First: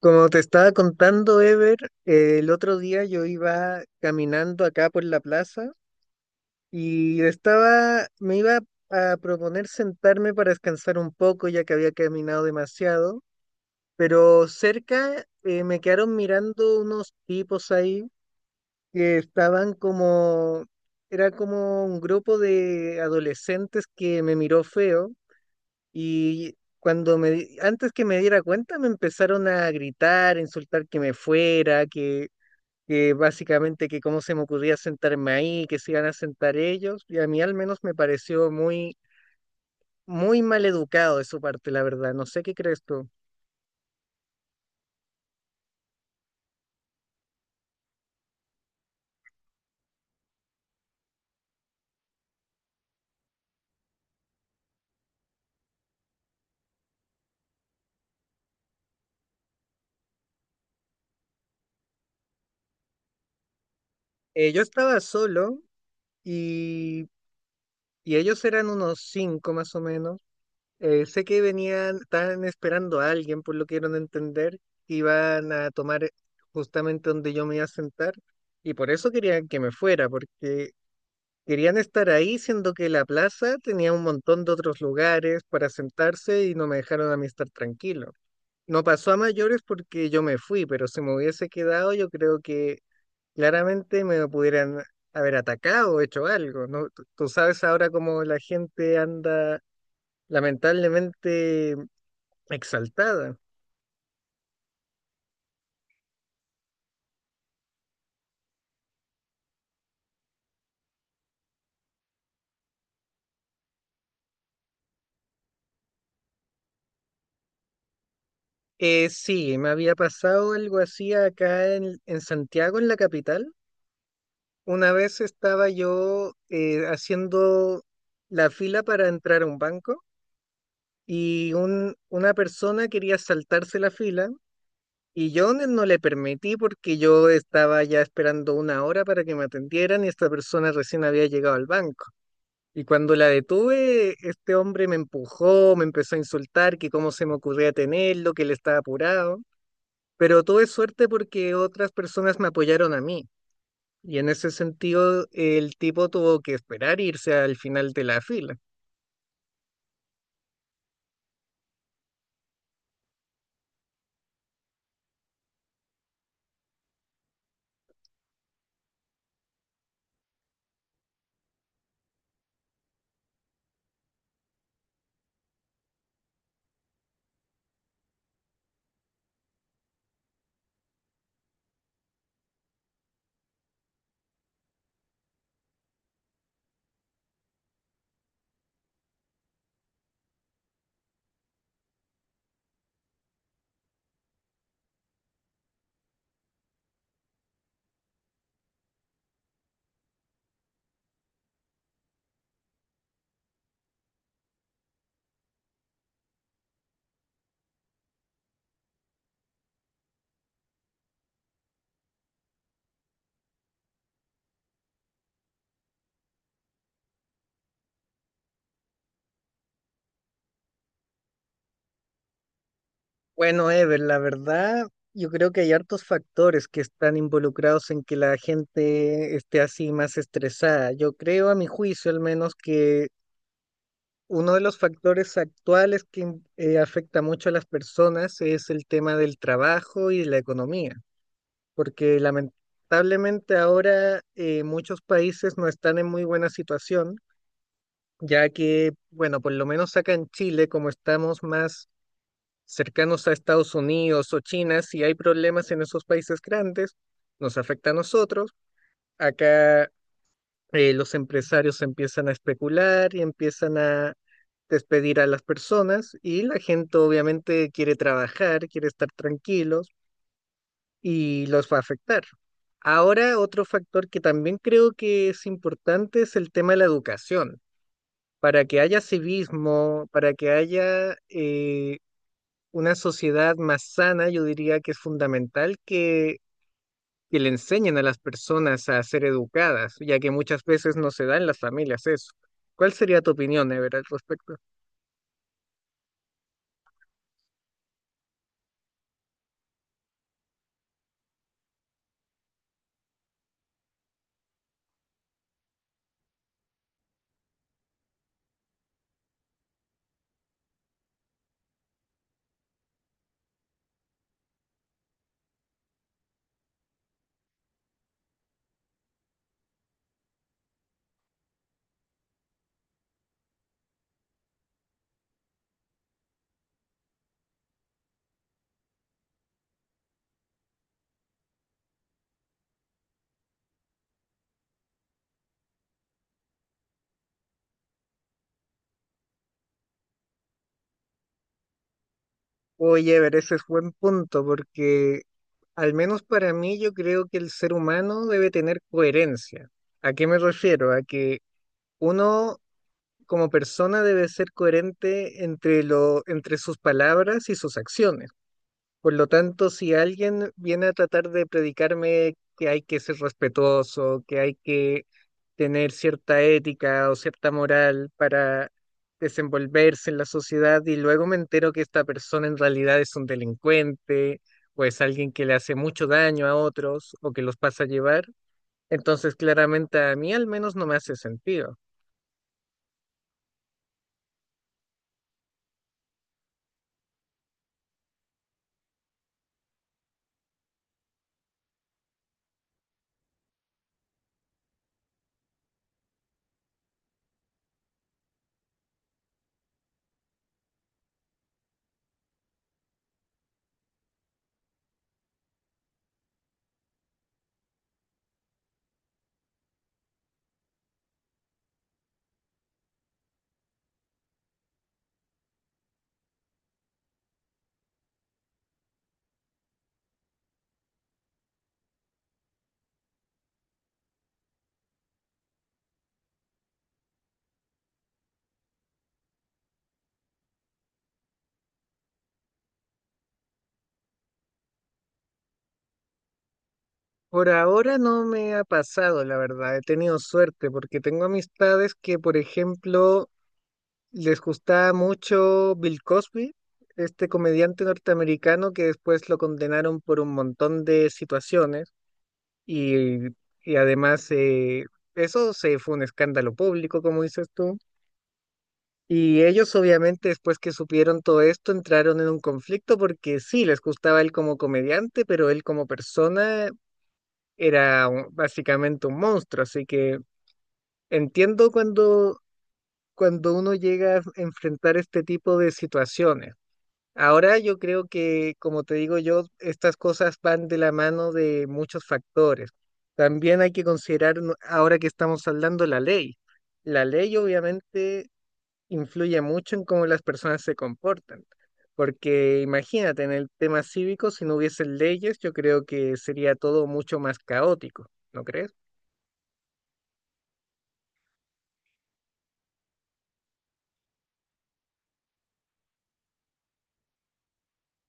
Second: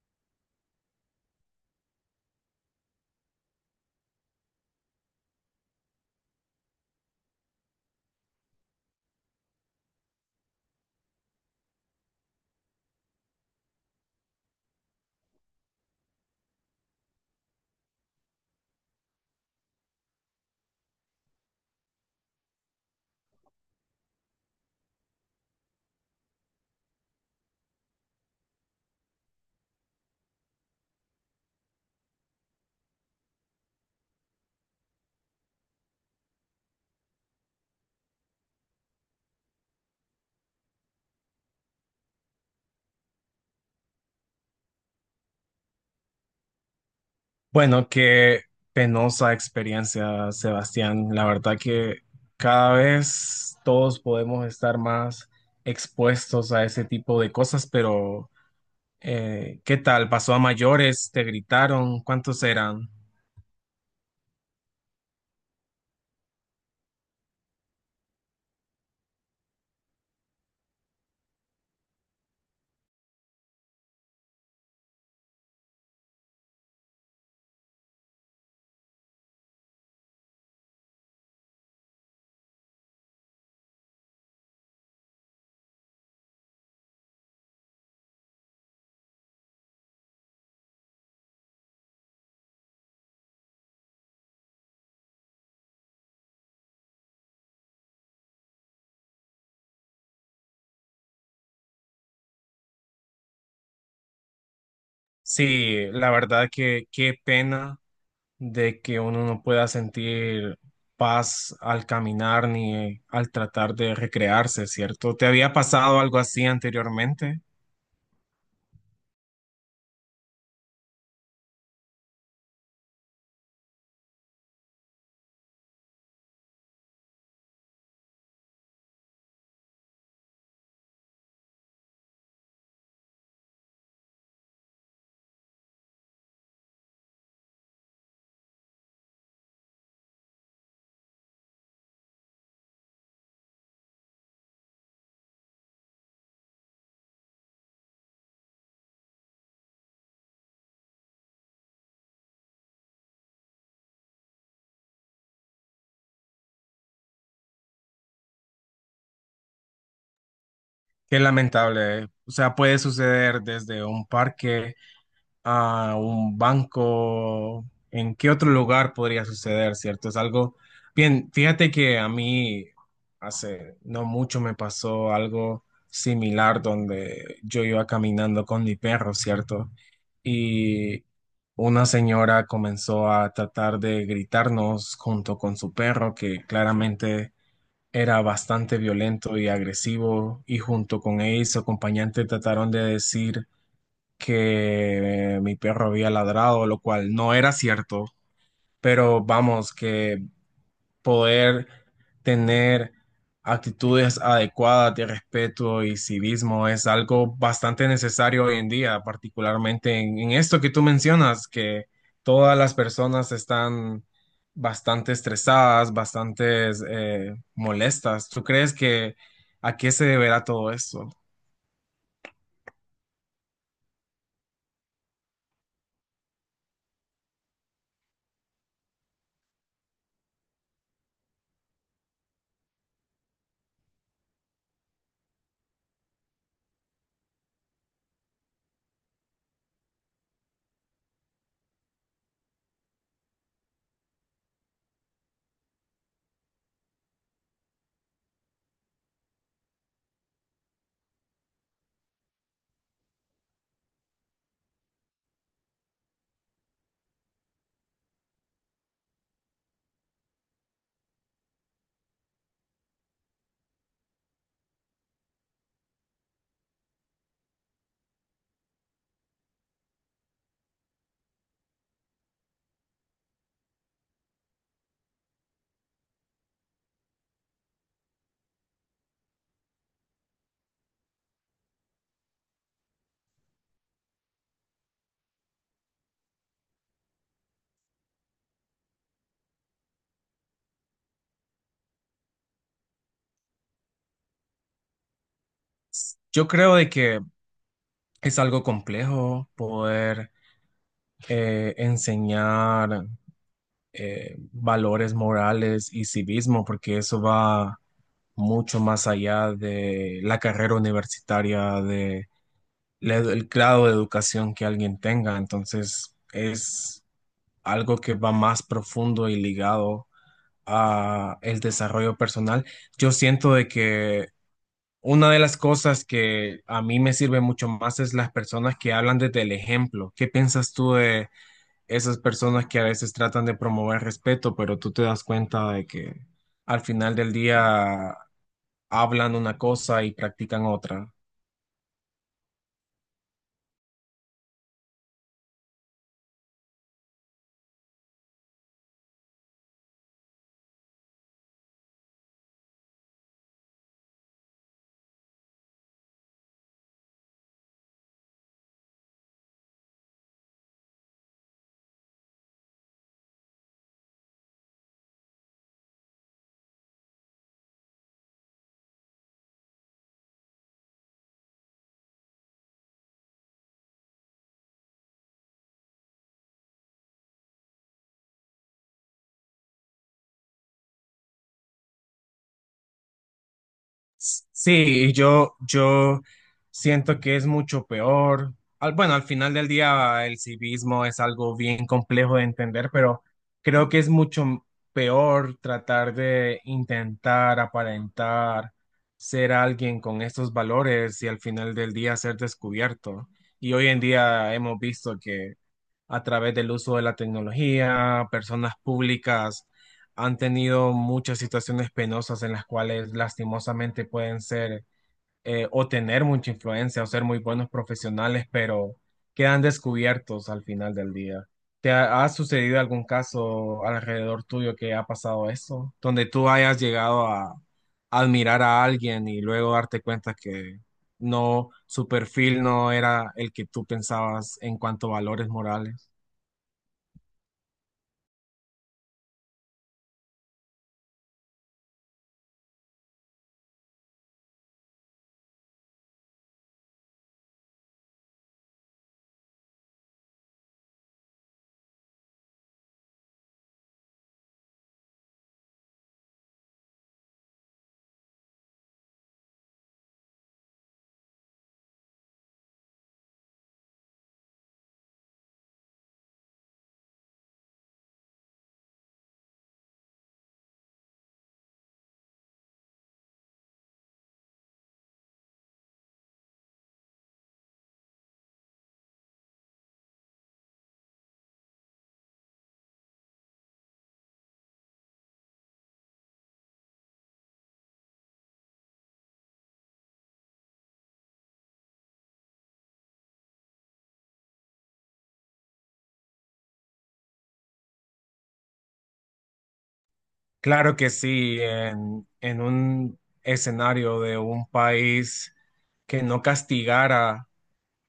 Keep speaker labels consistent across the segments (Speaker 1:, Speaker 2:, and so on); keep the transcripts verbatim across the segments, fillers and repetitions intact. Speaker 1: Como te estaba contando, Ever, eh, el otro día yo iba caminando acá por la plaza y estaba, me iba a proponer sentarme para descansar un poco ya que había caminado demasiado, pero cerca eh, me quedaron mirando unos tipos ahí que estaban como, era como un grupo de adolescentes que me miró feo y cuando me, di- antes que me diera cuenta, me empezaron a gritar, a insultar que me fuera, que, que, básicamente que cómo se me ocurría sentarme ahí, que se iban a sentar ellos. Y a mí al menos me pareció muy, muy mal educado de su parte, la verdad. No sé qué crees tú.
Speaker 2: Bueno, qué penosa experiencia, Sebastián. La verdad que cada vez todos podemos estar más expuestos a ese tipo de cosas, pero eh, ¿qué tal? ¿Pasó a mayores? ¿Te gritaron? ¿Cuántos eran?
Speaker 1: Eh, yo estaba solo y, y ellos eran unos cinco más o menos. Eh, sé que venían, estaban esperando a alguien, por lo que dieron a entender, que iban a tomar eh, justamente donde yo me iba a sentar, y por eso querían que me fuera, porque querían estar ahí, siendo que la plaza tenía un montón de otros lugares para sentarse y no me dejaron a mí estar tranquilo. No pasó a mayores porque yo me fui, pero si me hubiese quedado, yo creo que claramente me pudieran haber atacado o hecho algo, ¿no? Tú tú sabes ahora cómo la gente anda, lamentablemente, exaltada.
Speaker 2: Sí, la verdad que qué pena de que uno no pueda sentir paz al caminar ni al tratar de recrearse, ¿cierto? ¿Te había pasado algo así anteriormente?
Speaker 1: Eh, sí, me había pasado algo así acá en, en, Santiago, en la capital. Una vez estaba yo eh, haciendo la fila para entrar a un banco y un, una persona quería saltarse la fila y yo no no le permití porque yo estaba ya esperando una hora para que me atendieran y esta persona recién había llegado al banco. Y cuando la detuve, este hombre me empujó, me empezó a insultar, que cómo se me ocurría tenerlo, que él estaba apurado. Pero tuve suerte porque otras personas me apoyaron a mí. Y en ese sentido, el tipo tuvo que esperar irse al final de la fila.
Speaker 2: Qué lamentable, ¿eh? O sea, puede suceder desde un parque a un banco, ¿en qué otro lugar podría suceder, cierto? Es algo, bien, fíjate que a mí hace no mucho me pasó algo similar donde yo iba caminando con mi perro, ¿cierto? Y una señora comenzó a tratar de gritarnos junto con su perro, que claramente era bastante violento y agresivo, y junto con ella y su acompañante trataron de decir que mi perro había ladrado, lo cual no era cierto, pero vamos, que poder tener actitudes adecuadas de respeto y civismo es algo bastante necesario hoy en día, particularmente en, en esto que tú mencionas, que todas las personas están bastante estresadas, bastante molestas. ¿Tú crees que a qué se deberá todo esto?
Speaker 1: Bueno, Ever, la verdad, yo creo que hay hartos factores que están involucrados en que la gente esté así más estresada. Yo creo, a mi juicio al menos, que uno de los factores actuales que in- eh, afecta mucho a las personas es el tema del trabajo y la economía, porque lamentablemente ahora eh, muchos países no están en muy buena situación, ya que, bueno, por lo menos acá en Chile, como estamos más cercanos a Estados Unidos o China, si hay problemas en esos países grandes, nos afecta a nosotros. Acá eh, los empresarios empiezan a especular y empiezan a despedir a las personas y la gente obviamente quiere trabajar, quiere estar tranquilos y los va a afectar. Ahora, otro factor que también creo que es importante es el tema de la educación, para que haya civismo, para que haya eh, una sociedad más sana. Yo diría que es fundamental que, que, le enseñen a las personas a ser educadas, ya que muchas veces no se da en las familias eso. ¿Cuál sería tu opinión, Ever, al respecto?
Speaker 2: Yo creo de que es algo complejo poder eh, enseñar eh, valores morales y civismo, porque eso va mucho más allá de la carrera universitaria, de la edu- el grado de educación que alguien tenga. Entonces, es algo que va más profundo y ligado a el desarrollo personal. Yo siento de que una de las cosas que a mí me sirve mucho más es las personas que hablan desde el ejemplo. ¿Qué piensas tú de esas personas que a veces tratan de promover respeto, pero tú te das cuenta de que al final del día hablan una cosa y practican otra?
Speaker 1: Oye, Ever, ese es buen punto, porque, al menos para mí, yo creo que el ser humano debe tener coherencia. ¿A qué me refiero? A que uno como persona debe ser coherente entre lo, entre sus palabras y sus acciones. Por lo tanto, si alguien viene a tratar de predicarme que hay que ser respetuoso, que hay que tener cierta ética o cierta moral para desenvolverse en la sociedad y luego me entero que esta persona en realidad es un delincuente o es alguien que le hace mucho daño a otros o que los pasa a llevar, entonces claramente a mí al menos no me hace sentido.
Speaker 2: Sí, y yo, yo siento que es mucho peor. Al- bueno, al final del día el civismo es algo bien complejo de entender, pero creo que es mucho peor tratar de intentar aparentar ser alguien con estos valores y al final del día ser descubierto. Y hoy en día hemos visto a través del uso de la tecnología, personas públicas han tenido muchas situaciones penosas en las cuales lastimosamente pueden ser eh, o tener mucha influencia o ser muy buenos profesionales, pero quedan descubiertos al final del día. ¿Te ha, ha sucedido algún caso alrededor tuyo que ha pasado eso? Donde tú hayas llegado a admirar a alguien y luego darte cuenta que no, su perfil no era el que tú pensabas en cuanto a valores morales.
Speaker 1: Por ahora no me ha pasado, la verdad, he tenido suerte porque tengo amistades que, por ejemplo, les gustaba mucho Bill Cosby, este comediante norteamericano que después lo condenaron por un montón de situaciones y, y, además eh, eso se fue un escándalo público, como dices tú. Y ellos obviamente después que supieron todo esto entraron en un conflicto porque sí, les gustaba él como comediante, pero él como persona era un- básicamente un monstruo, así que entiendo cuando, cuando uno llega a enfrentar este tipo de situaciones. Ahora yo creo que, como te digo yo, estas cosas van de la mano de muchos factores. También hay que considerar, no- ahora que estamos hablando, la ley. La ley obviamente influye mucho en cómo las personas se comportan, porque imagínate, en el tema cívico, si no hubiesen leyes, yo creo que sería todo mucho más caótico, ¿no crees?
Speaker 2: Claro que sí, en, en un escenario de un país que no castigara,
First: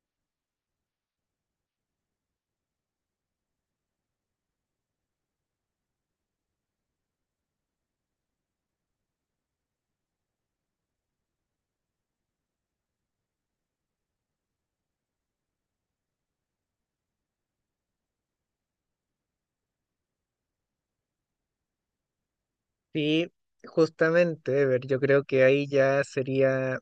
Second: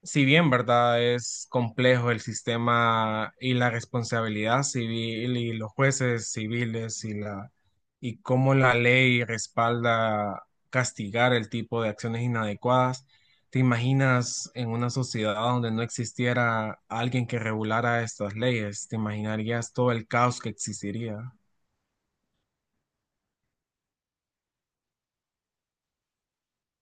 Speaker 2: si bien, ¿verdad? Es complejo el sistema y la responsabilidad civil y los jueces civiles y la y cómo la ley respalda castigar el tipo de acciones inadecuadas. ¿Te imaginas en una sociedad donde no existiera alguien que regulara estas leyes? ¿Te imaginarías todo el caos que existiría?
Speaker 1: Sí, justamente, Ever, yo creo que ahí ya sería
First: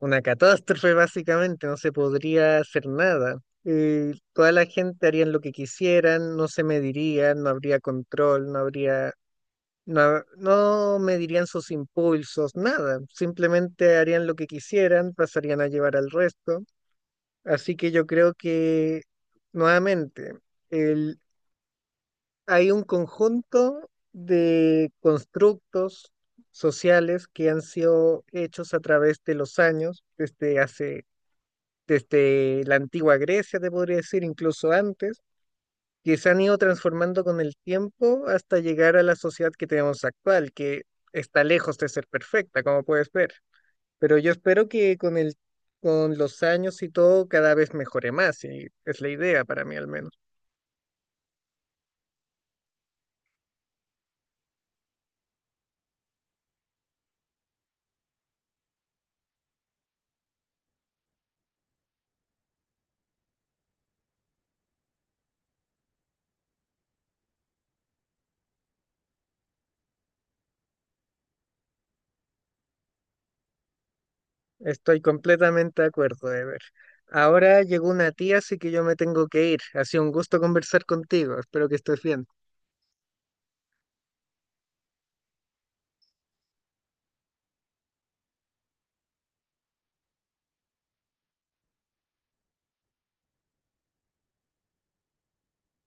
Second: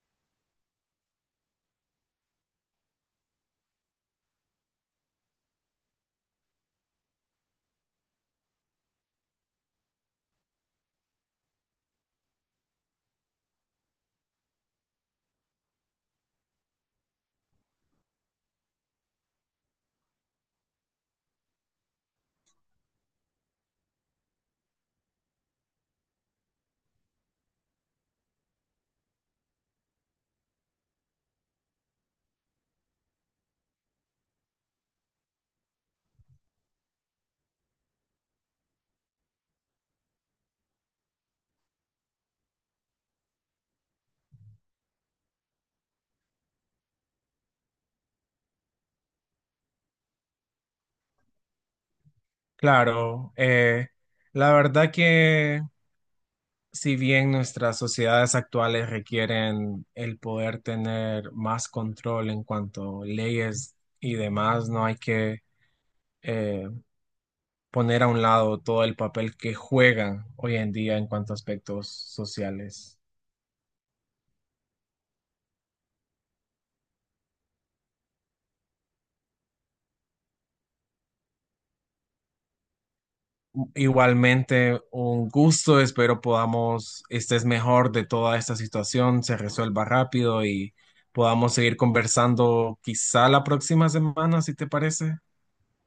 Speaker 1: una catástrofe, básicamente. No se podría hacer nada. Eh, toda la gente harían lo que quisieran, no se medirían, no habría control, no habría, no, ha- no medirían sus impulsos, nada. Simplemente harían lo que quisieran, pasarían a llevar al resto. Así que yo creo que, nuevamente, el, hay un conjunto de constructos sociales que han sido hechos a través de los años, desde hace desde la antigua Grecia, te podría decir, incluso antes, que se han ido transformando con el tiempo hasta llegar a la sociedad que tenemos actual, que está lejos de ser perfecta, como puedes ver. Pero yo espero que con el, con los años y todo cada vez mejore más, y es la idea para mí al menos.
Speaker 2: Claro, eh, la verdad que si bien nuestras sociedades actuales requieren el poder tener más control en cuanto a leyes y demás, no hay que eh, poner a un lado todo el papel que juegan hoy en día en cuanto a aspectos sociales.
Speaker 1: Estoy completamente de acuerdo, ver. Ahora llegó una tía, así que yo me tengo que ir. Ha sido un gusto conversar contigo. Espero que estés bien.
Speaker 2: Igualmente, un gusto. Espero podamos, estés mejor de toda esta situación, se resuelva rápido y podamos seguir conversando quizá la próxima semana, si te parece.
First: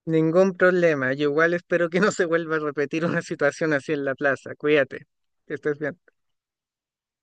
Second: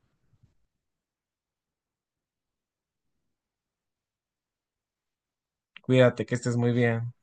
Speaker 1: Ningún problema. Yo igual espero que no se vuelva a repetir una situación así en la plaza. Cuídate. Que estés bien.
Speaker 2: Cuídate, que estés muy bien.